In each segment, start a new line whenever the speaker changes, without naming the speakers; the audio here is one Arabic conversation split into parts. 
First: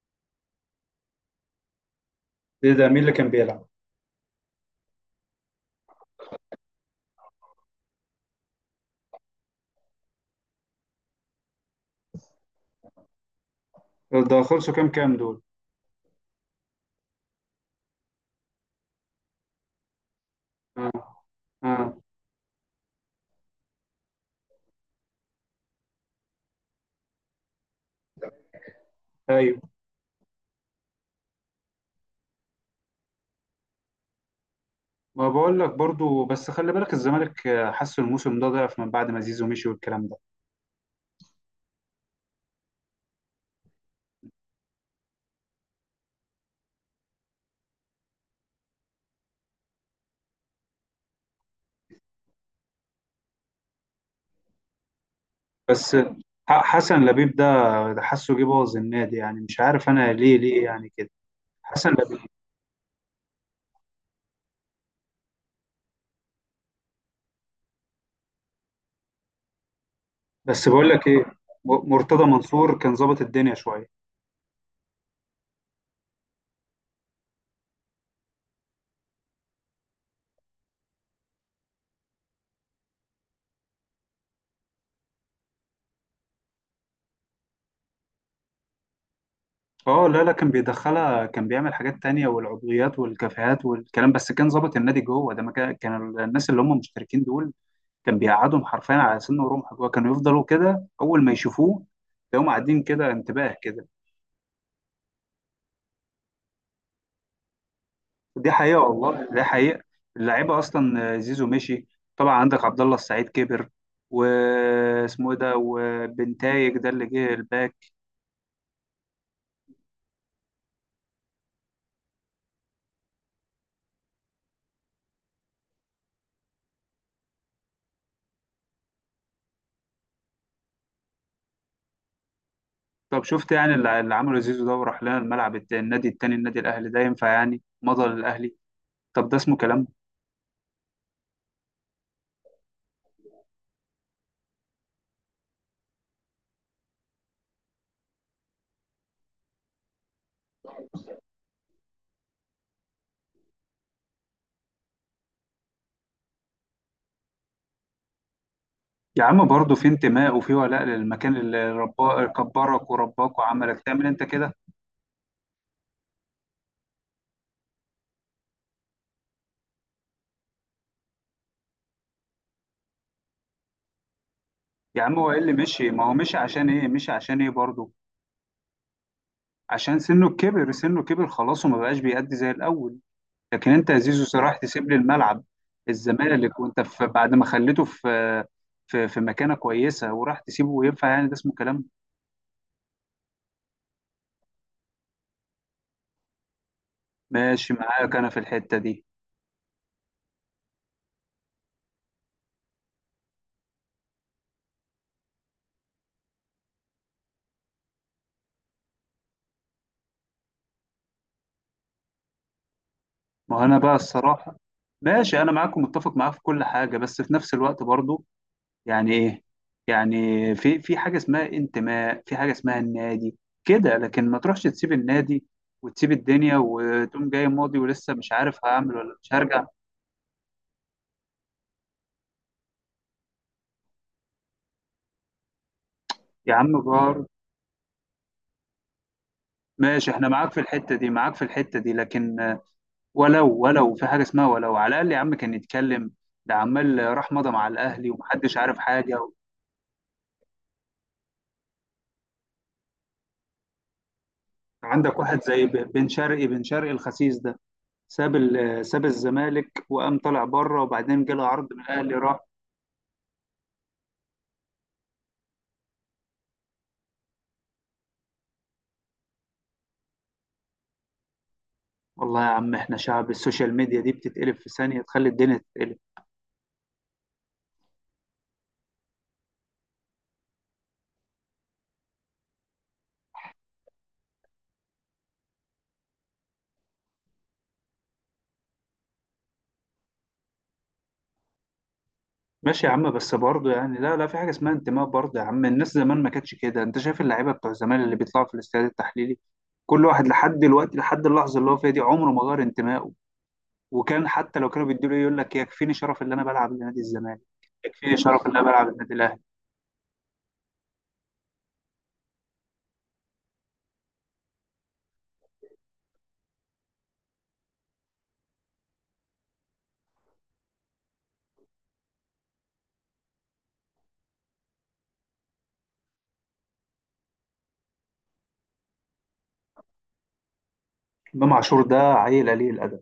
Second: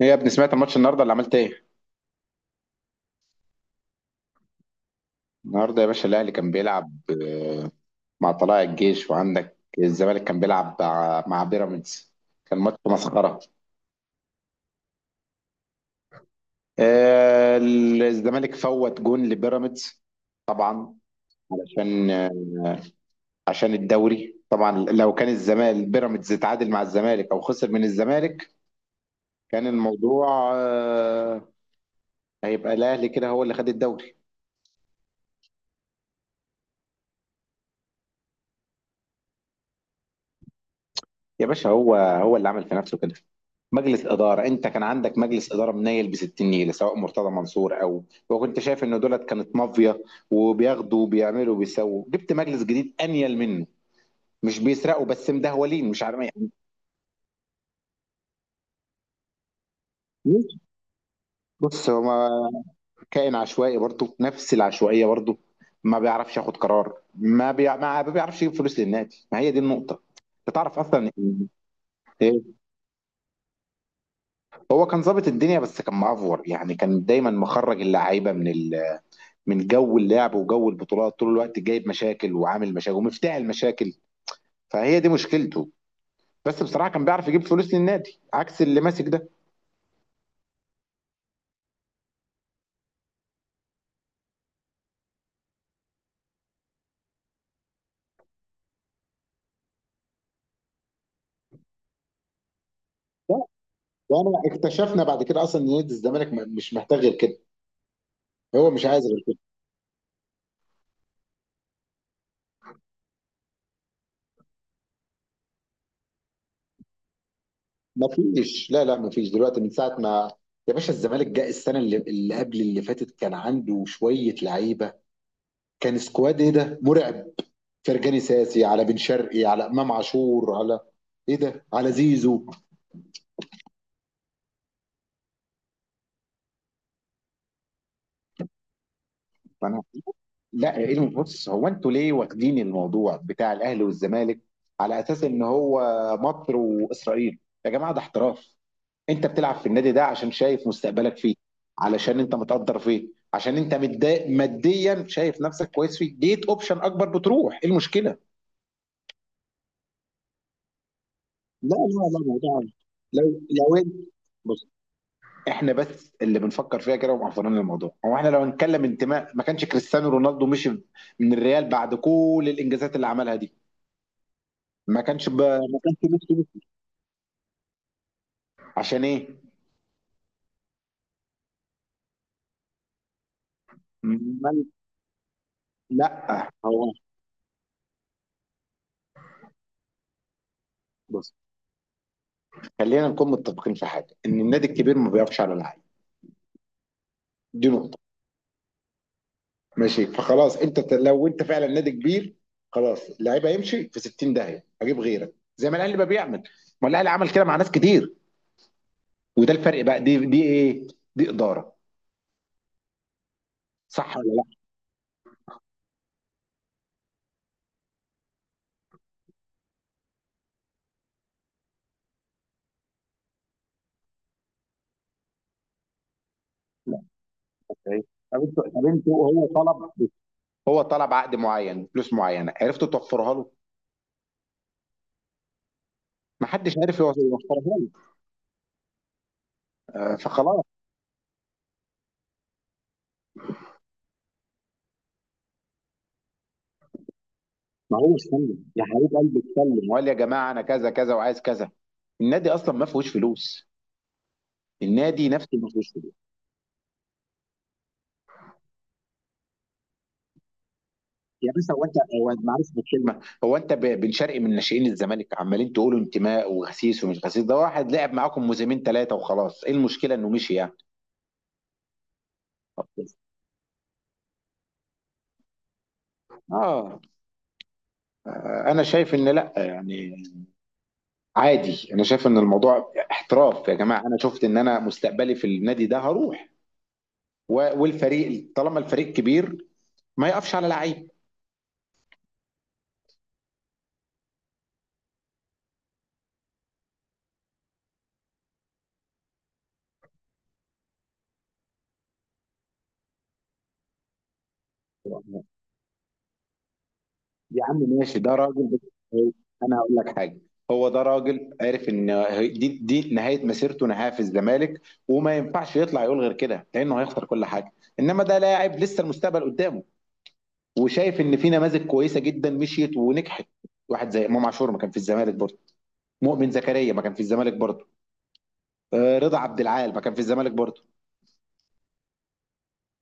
ايه يا ابني، سمعت الماتش النهارده اللي عملت ايه؟
ايه ده؟ مين اللي كان بيلعب؟
النهارده يا باشا الاهلي كان بيلعب آه، مع طلائع الجيش، وعندك الزمالك كان بيلعب مع بيراميدز. كان ماتش مسخره.
ده خلصوا كام دول؟
آه، الزمالك فوت جون لبيراميدز. طبعا
اه، اه،
علشان عشان الدوري. طبعا لو كان الزمالك بيراميدز اتعادل مع الزمالك او خسر من الزمالك،
ايوه.
كان الموضوع هيبقى الاهلي كده هو اللي خد الدوري.
ما بقول لك برضو، بس خلي بالك الزمالك حسوا الموسم ده ضعف من بعد ما زيزو مشي والكلام ده.
يا باشا هو اللي عمل في نفسه كده. مجلس إدارة أنت كان عندك مجلس إدارة منيل بستين نيلة، سواء مرتضى منصور أو. وكنت شايف إن دولت كانت مافيا، وبياخدوا وبيعملوا وبيسووا. جبت مجلس جديد أنيل منه، مش بيسرقوا بس مدهولين،
بس
مش عارف يعني.
حسن لبيب ده، ده حسه جه بوظ النادي، يعني مش عارف انا ليه يعني كده.
بص
حسن
هو
لبيب.
كائن عشوائي برضه، نفس العشوائية برضه. ما بيعرفش ياخد قرار، ما بيعرفش يجيب فلوس للنادي، ما هي دي النقطة. انت
بس
تعرف
بقول لك
اصلا
ايه،
إن.
مرتضى
إيه؟
منصور كان ظابط الدنيا شويه.
هو كان ظابط الدنيا بس كان معفور يعني، كان دايما مخرج اللعيبه من من جو اللعب وجو البطولات، طول الوقت جايب مشاكل وعامل مشاكل ومفتاح المشاكل. فهي دي مشكلته. بس بصراحه كان بيعرف يجيب فلوس للنادي، عكس اللي ماسك ده.
اه، لا، لا، كان بيدخلها، كان بيعمل حاجات تانية والعضويات والكافيهات والكلام، بس كان ظابط النادي جوه، ده ما كان الناس اللي هم مشتركين دول كان بيقعدهم حرفيا على سن ورمح. جوه كانوا يفضلوا كده اول ما يشوفوه تلاقيهم قاعدين كده
لا،
انتباه كده.
وانا اكتشفنا بعد كده اصلا ان نادي الزمالك مش محتاج غير كده.
دي
هو
حقيقه
مش عايز غير
والله،
كده.
دي حقيقه. اللعيبه اصلا زيزو مشي، طبعا عندك عبد الله السعيد كبر، واسمه ايه ده، وبنتايج ده اللي جه الباك.
مفيش، لا لا، مفيش دلوقتي من ساعه ما. يا باشا الزمالك جاء السنه اللي قبل اللي فاتت كان عنده شويه لعيبه. كان سكواد ايه ده مرعب، فرجاني ساسي على بن شرقي على امام عاشور على ايه ده على زيزو.
طب شفت يعني اللي عمله زيزو ده، وراح لنا الملعب النادي التاني، النادي الاهلي، ده ينفع يعني مضى للاهلي؟ طب ده اسمه
فانا.
كلام؟
لا، إيه بص، هو انتوا ليه واخدين الموضوع بتاع الاهلي والزمالك على اساس ان هو مصر واسرائيل؟ يا جماعه ده احتراف. انت بتلعب في النادي ده عشان شايف مستقبلك فيه، علشان انت متقدر فيه، عشان انت متضايق ماديا، شايف نفسك كويس فيه، جيت اوبشن اكبر بتروح، ايه المشكله؟
يا عم برضه في انتماء وفي ولاء للمكان
لا
اللي
لا لا،
ربا
الموضوع
كبرك ورباك،
لو، لو
وعملك
انت
تعمل انت كده.
بص، احنا بس اللي بنفكر فيها كده ومعفرين الموضوع. هو احنا لو هنتكلم انتماء، ما كانش كريستيانو رونالدو مشي من الريال بعد كل الانجازات اللي عملها دي.
يا عم هو ايه اللي
ما
مشي؟
كانش
ما هو مشي
نفسه.
عشان ايه، مشي عشان ايه برضه؟
عشان ايه؟
عشان سنه كبر، سنه كبر خلاص، وما بقاش بيأدي زي الاول. لكن انت يا زيزو
ما-
صراحة تسيب لي الملعب،
لا
الزمالك، وانت
هو
في، بعد ما خليته في في مكانه كويسه وراح تسيبه، وينفع يعني؟ ده
بص،
اسمه كلام؟
خلينا نكون متفقين في حاجه ان النادي الكبير ما بيقفش على اللعيب. دي
ماشي
نقطه.
معاك انا في الحته دي.
ماشي، فخلاص انت لو انت فعلا نادي كبير، خلاص اللعيب هيمشي في 60 داهيه، هجيب غيرك زي ما الاهلي بقى بيعمل. ما الاهلي عمل كده مع ناس كتير. وده الفرق بقى، دي ايه؟ دي اداره.
ما هو انا بقى
صح ولا لا؟
الصراحه ماشي، انا معاكم، متفق معاك في كل حاجه، بس في نفس الوقت برضه يعني ايه؟ يعني في حاجه اسمها انتماء، في حاجه اسمها النادي كده، لكن ما تروحش تسيب النادي وتسيب الدنيا
لا.
وتقوم جاي ماضي
إيه؟
ولسه مش
طب انتوا
عارف
طب
هعمل ولا
انتوا
مش
هو
هرجع.
طلب هو طلب عقد معين فلوس معينه، عرفتوا توفرها له؟ ما
يا
حدش
عم
عارف يوفرها
جار.
له.
ماشي، احنا معاك في
فخلاص.
الحته دي، معاك في الحته دي، لكن ولو في حاجه اسمها، ولو على الاقل يا عم كان يتكلم. ده عمال راح مضى مع
ما
الاهلي
هو
ومحدش
اتكلم
عارف
يا حبيب
حاجه.
قلبي، اتكلم وقال يا جماعه انا كذا كذا وعايز كذا. النادي اصلا ما فيهوش فلوس،
عندك
النادي
واحد
نفسه
زي
ما فيهوش
بن
فلوس.
شرقي، بن شرقي الخسيس ده، ساب ساب الزمالك وقام طلع بره، وبعدين جاله
يا
عرض
باشا
من
هو انت
الاهلي
هو
راح.
معلش بالكلمه، هو انت بن شرقي من ناشئين الزمالك، عمالين تقولوا انتماء وغسيس ومش غسيس، ده واحد لعب معاكم موسمين ثلاثه وخلاص، ايه المشكله انه مشي يعني؟
والله يا عم احنا شعب السوشيال ميديا دي بتتقلب في ثانية تخلي الدنيا تتقلب.
اه، انا شايف ان لا يعني، عادي. انا شايف ان الموضوع احتراف يا جماعه، انا شفت ان انا مستقبلي في النادي ده هروح. والفريق طالما الفريق كبير ما يقفش على لعيب.
ماشي يا عم، بس برضه يعني، لا، لا، في حاجة اسمها انتماء برضه يا عم. الناس زمان ما كانتش كده. انت شايف اللعيبة بتوع زمان اللي بيطلعوا في الاستاد التحليلي؟ كل واحد لحد دلوقتي، لحد اللحظة اللي هو فيها دي، عمره ما غير انتمائه. وكان حتى لو كانوا بيدوا له إيه، يقول لك يكفيني شرف اللي انا بلعب لنادي الزمالك،
يا عم
يكفيني
ماشي، ده
شرف اللي انا
راجل بس.
بلعب للنادي الاهلي.
انا هقول لك حاجه. هو ده راجل عارف ان دي نهايه مسيرته، نهايه في الزمالك، وما ينفعش يطلع يقول غير كده لانه هيخسر كل حاجه. انما ده لاعب لسه المستقبل قدامه، وشايف ان في نماذج كويسه جدا مشيت ونجحت. واحد زي امام عاشور ما كان في الزمالك برضه، مؤمن زكريا ما كان في الزمالك برضه، رضا عبد العال ما كان في الزمالك برضه.
امام عاشور ده عيل قليل الادب.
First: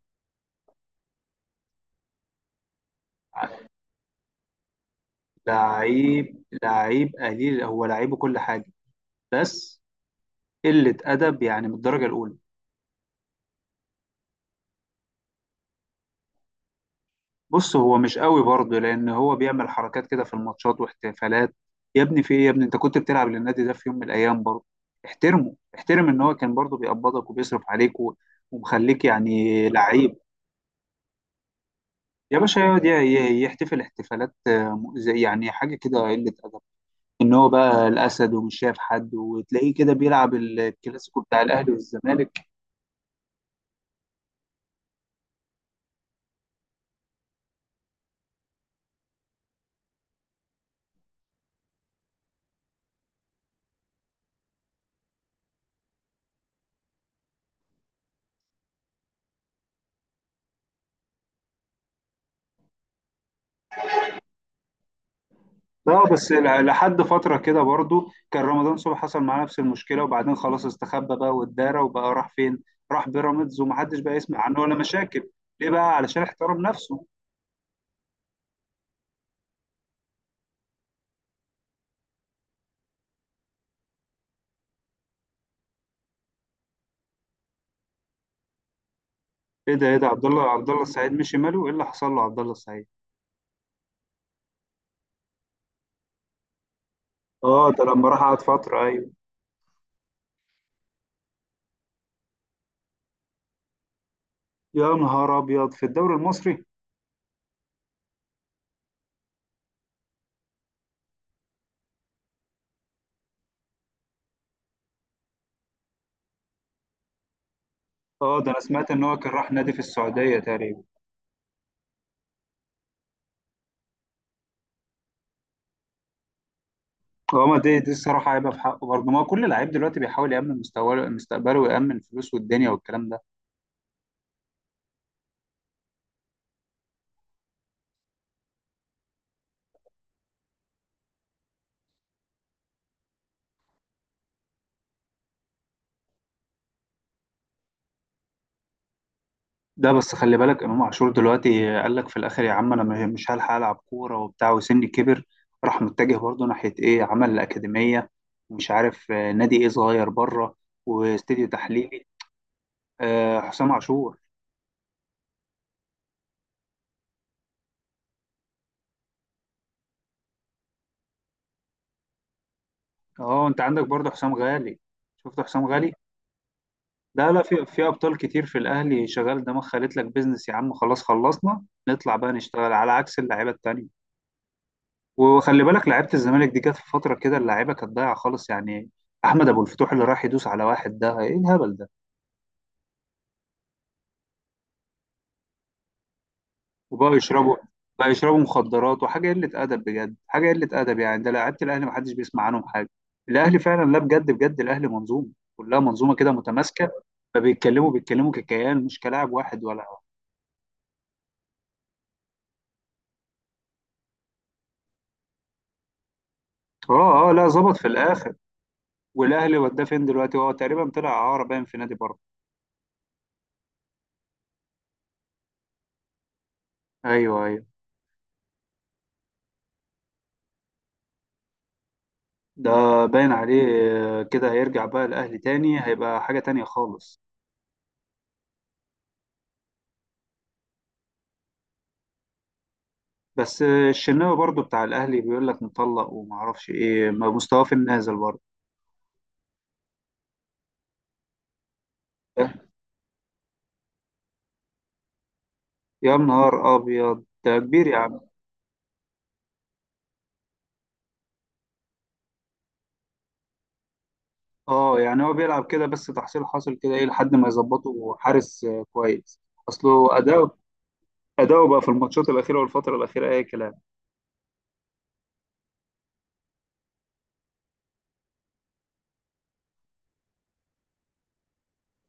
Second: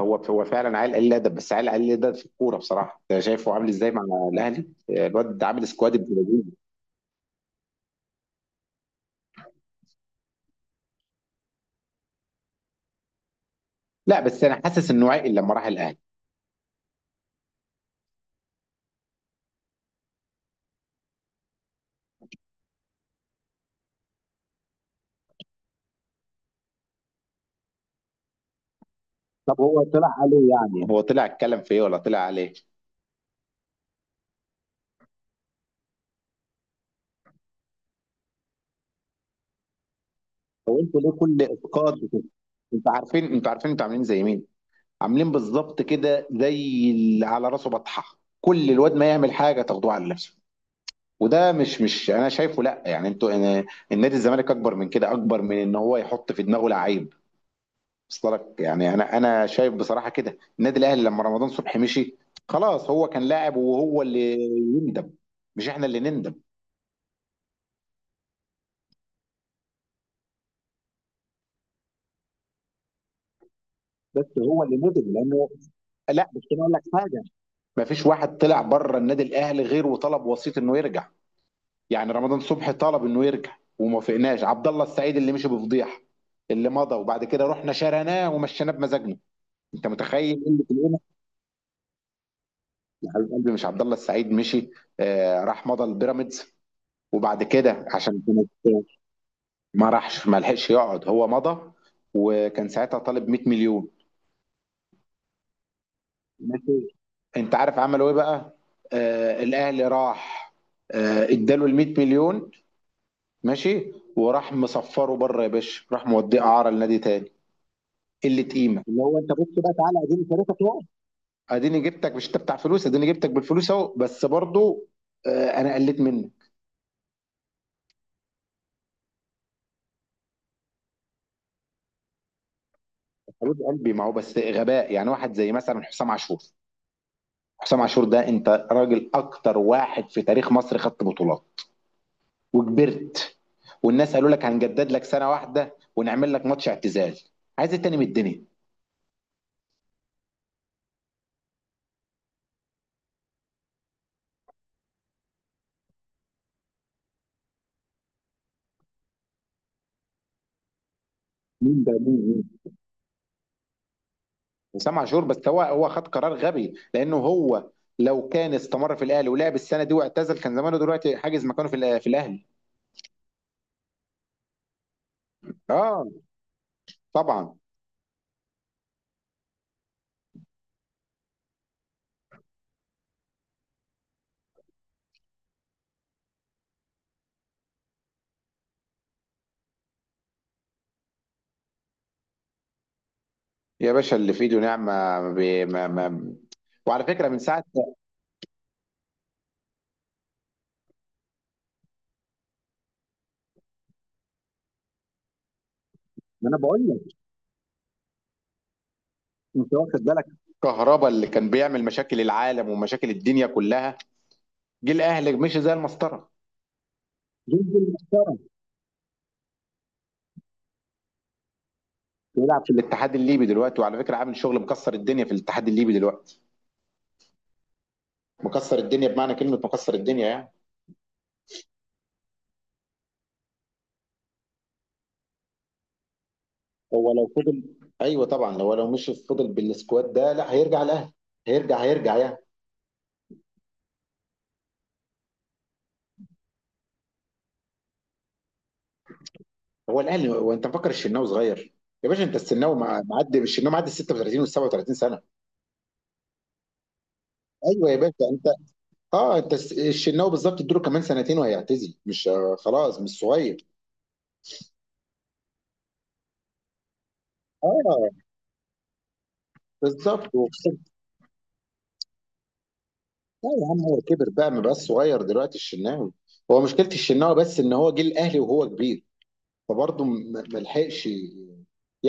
هو فعلا عيل قليل ادب، بس عيل قليل ادب في الكوره بصراحه. انت شايفه عامل ازاي مع الاهلي؟ الواد عامل سكواد ابن
لعيب
لذيذ.
لعيب قليل، هو لعيبه كل حاجة، بس قلة أدب يعني من الدرجة الأولى.
لا بس انا حاسس انه عقل لما راح الاهلي.
بص هو مش قوي برضه، لان هو بيعمل حركات كده في الماتشات واحتفالات. يا ابني في ايه يا ابني؟ انت كنت بتلعب للنادي ده في يوم من الايام برضه، احترمه، احترم ان هو كان برضه بيقبضك وبيصرف عليك ومخليك
طب
يعني
هو طلع
لعيب.
عليه يعني؟ هو طلع اتكلم في ايه ولا طلع
يا
على ايه؟
باشا يقعد يحتفل احتفالات زي يعني حاجه كده قله ادب، ان هو بقى الاسد ومش شايف حد، وتلاقيه كده بيلعب
هو انتوا ليه
الكلاسيكو بتاع
كل
الاهلي
اسقاط بتبقى؟
والزمالك.
انتوا عارفين انتوا عاملين زي مين؟ عاملين بالظبط كده زي اللي على راسه بطحه، كل الواد ما يعمل حاجه تاخدوه على نفسه. وده مش انا شايفه لا يعني، انتوا. أنا- النادي الزمالك اكبر من كده، اكبر من ان هو يحط في دماغه لعيب. وصل لك يعني؟ انا شايف بصراحه كده النادي الاهلي لما رمضان صبحي مشي، خلاص هو كان لاعب وهو اللي يندم، مش احنا اللي
لا بس
نندم.
لحد فترة كده برضو كان رمضان صبحي حصل معاه نفس المشكلة، وبعدين خلاص استخبى بقى والدارة، وبقى راح فين؟ راح بيراميدز ومحدش بقى
بس
يسمع عنه
هو
ولا
اللي نزل
مشاكل.
لانه.
ليه بقى؟ علشان
لا بس
احترم
انا اقول لك
نفسه.
حاجه، ما فيش واحد طلع بره النادي الاهلي غير وطلب وسيط انه يرجع. يعني رمضان صبحي طلب انه يرجع، وما فقناش عبد الله السعيد اللي مشي بفضيحه، اللي مضى وبعد كده رحنا شرناه ومشيناه بمزاجنا.
ايه ده
انت
ايه ده
متخيل قله
عبد الله
القيمه؟
السعيد مشي، ماله؟ ايه اللي حصل له عبد الله السعيد؟
يا حبيب قلبي مش عبد الله السعيد مشي، آه راح مضى البيراميدز، وبعد
اه، ده
كده
لما راح
عشان
قعد
كانت.
فترة، ايوه.
ما راحش، ما لحقش يقعد، هو مضى، وكان ساعتها طالب 100 مليون.
يا نهار ابيض، في الدوري المصري؟
ماشي. انت عارف عملوا ايه بقى؟ آه الاهلي راح، آه اداله ال 100 مليون، ماشي، وراح مصفره بره يا باشا، راح موديه اعاره لنادي تاني.
اه،
قله
ده انا
قيمه
سمعت
اللي
ان هو
هو،
كان
انت بص
راح نادي
بقى،
في
تعالى اديني
السعودية
شريكك اهو،
تقريبا.
اديني جبتك، مش انت بتاع فلوس، اديني جبتك بالفلوس اهو، بس برضو. آه انا قلت منه.
اه، ما دي الصراحة هيبقى في حقه برضه، ما هو كل لعيب دلوقتي بيحاول يأمن مستواه، مستقبله، ويأمن فلوسه والدنيا والكلام ده.
حبيب قلبي ما هو بس غباء يعني، واحد زي مثلا حسام عاشور. حسام عاشور ده، انت راجل اكتر واحد في تاريخ مصر خدت بطولات وكبرت، والناس قالوا لك هنجدد لك سنه واحده ونعمل لك ماتش اعتزال. عايز ايه تاني من الدنيا؟
ده بس خلي بالك امام عاشور دلوقتي قال لك في الاخر يا عم، انا مش هلحق العب كوره وبتاع، وسني كبر. راح متجه برضه ناحيه ايه، عمل الاكاديميه، ومش عارف نادي ايه صغير بره، واستديو
مين ده؟
تحليلي.
مين؟ مين؟
آه، حسام عاشور.
وسام عاشور، بس هو خد قرار غبي لانه هو لو كان استمر في الاهلي ولعب السنه دي واعتزل، كان زمانه دلوقتي حاجز مكانه في في الاهلي.
اه، انت عندك برضه حسام غالي. شفت حسام غالي.
اه
لا، لا،
طبعا.
في ابطال كتير في الاهلي شغال دماغ، خلت لك بيزنس يا عم، خلاص خلصنا نطلع بقى نشتغل، على عكس اللعيبه التانيه. وخلي بالك لعيبه الزمالك دي جت في فتره كده اللعيبه كانت ضايعه خالص يعني. احمد ابو الفتوح اللي راح يدوس على واحد، ده ايه الهبل ده؟
يا باشا اللي في ايده نعمه. ما بي- ما ما وعلى
وبقى
فكره من
يشربوا،
ساعه
بقى يشربوا مخدرات وحاجه قله ادب، بجد حاجه قله ادب يعني. ده لعيبه الاهلي ما حدش بيسمع عنهم حاجه. الاهلي فعلا، لا بجد، بجد الاهلي منظومه، كلها منظومه كده
ما. انا بقول
متماسكه.
لك،
فبيتكلموا ككيان، مش كلاعب واحد
انت
ولا.
واخد بالك؟ كهربا اللي كان بيعمل مشاكل العالم ومشاكل الدنيا كلها، جه الاهلي مشي زي المسطره،
اه، اه، لا، ظبط
جد
في الاخر.
المحترم.
والاهلي وداه فين دلوقتي؟ هو تقريبا طلع اعاره، باين في نادي بره.
بيلعب في الاتحاد الليبي دلوقتي، وعلى فكره عامل شغل مكسر الدنيا في الاتحاد الليبي دلوقتي.
ايوه، ايوه.
مكسر الدنيا بمعنى كلمه مكسر الدنيا يعني.
ده باين عليه. كده هيرجع بقى الأهلي، تاني هيبقى حاجة تانية
هو
خالص.
لو فضل، ايوه طبعا، لو مش فضل بالسكواد ده، لا هيرجع الاهلي، هيرجع هيرجع يعني.
بس الشناوي برضو بتاع الأهلي بيقول لك مطلق، ومعرفش إيه، ما مستواه في النازل برضو.
هو الاهلي، هو انت مفكر الشناوي صغير؟ يا باشا انت الشناوي معدي، الشناوي معدي ال 36 وال 37 سنه.
يا نهار أبيض، ده كبير
ايوه
يا
يا باشا
عم.
انت. اه انت الشناوي بالظبط، اديله كمان سنتين وهيعتزل. مش خلاص مش صغير.
أه، يعني هو بيلعب كده بس تحصيل حاصل كده، إيه لحد ما
اه
يظبطه حارس كويس. أصله
بالظبط.
أداؤه، أداؤه بقى في الماتشات الأخيرة والفترة الأخيرة أي
لا يا
كلام.
عم هو كبر بقى، ما بقاش صغير دلوقتي الشناوي. هو مشكلة الشناوي بس ان هو جه الاهلي وهو كبير، فبرضه ما لحقش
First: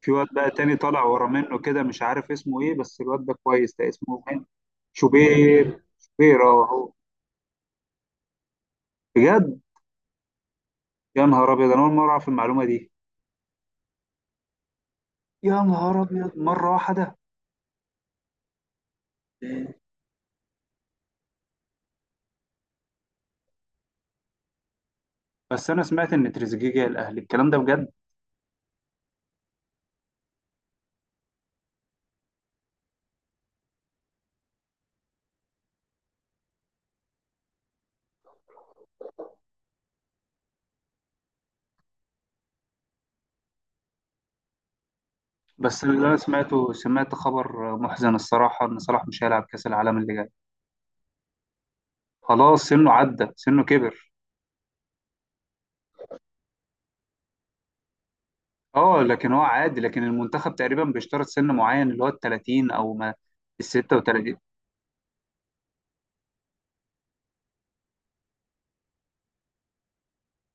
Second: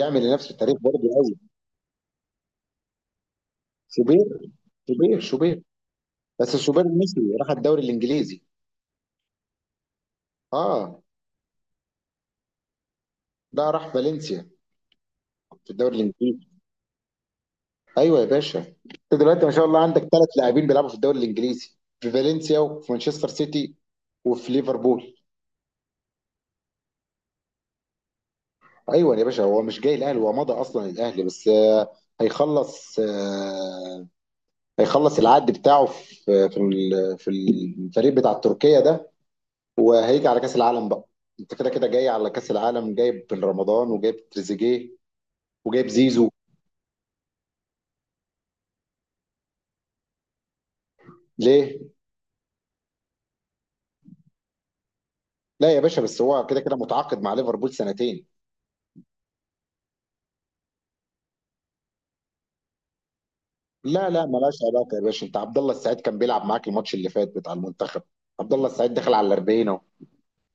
في واد بقى
لنفسه
تاني
تاريخ
طالع
برضه
ورا
قوي.
منه كده، مش عارف اسمه إيه، بس الواد ده كويس، ده اسمه
شوبير،
إيه؟
شوبير شوبير.
شوبير، شوبير،
بس
أه
شوبير
هو.
المصري راح الدوري الانجليزي.
بجد؟
اه،
يا نهار ابيض، انا اول مره اعرف المعلومه دي.
ده راح فالنسيا
يا
في الدوري
نهار ابيض،
الانجليزي.
مره واحده.
ايوه يا باشا، انت دلوقتي ما شاء الله عندك ثلاث لاعبين بيلعبوا في الدوري الانجليزي، في فالنسيا وفي مانشستر سيتي وفي ليفربول.
بس انا سمعت ان تريزيجيه جاي الاهلي، الكلام ده بجد؟
ايوه يا باشا، هو مش جاي الاهلي، هو مضى اصلا الاهلي، بس هيخلص آه، هيخلص العقد بتاعه في في الفريق بتاع تركيا ده، وهيجي على كأس العالم بقى. انت كده كده جاي على كأس العالم، جايب بن رمضان وجايب تريزيجيه
بس
وجايب
اللي انا
زيزو.
سمعته، سمعت خبر محزن الصراحه، ان صلاح مش هيلعب كاس العالم اللي جاي.
ليه؟
خلاص سنه عدى، سنه كبر.
لا يا باشا، بس هو كده كده متعاقد مع ليفربول سنتين.
اه، لكن هو عادي، لكن المنتخب تقريبا بيشترط سن معين اللي هو ال 30 او ما ال
لا لا،
36.
ملهاش علاقة يا باشا. انت عبد الله السعيد كان بيلعب معاك الماتش اللي فات بتاع المنتخب، عبد الله السعيد دخل على 40 اهو.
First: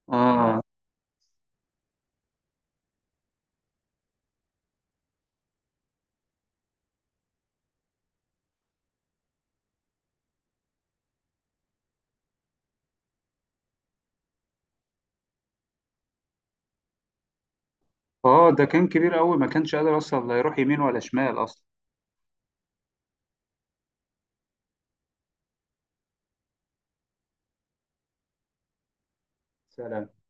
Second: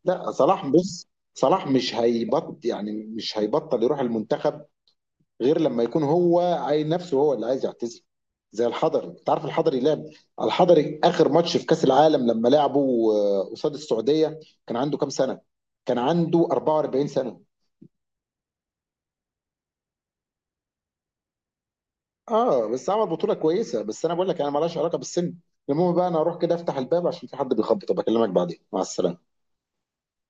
لا
اه،
صلاح، بص صلاح مش هيبطل يعني، مش هيبطل يروح المنتخب غير لما يكون هو عايز نفسه، هو اللي عايز يعتزل. زي الحضري، انت عارف الحضري لعب، الحضري اخر ماتش في كاس العالم لما لعبه قصاد السعوديه كان عنده كام سنه؟ كان عنده 44 سنه.
اه، ده كان كبير قوي، ما كانش قادر اصلا لا يروح يمين ولا شمال اصلا.
اه بس عمل بطوله كويسه. بس انا بقول لك انا مالهاش علاقه بالسن. المهم بقى انا اروح كده افتح الباب عشان في حد بيخبط، بكلمك بعدين، مع السلامه.
سلام.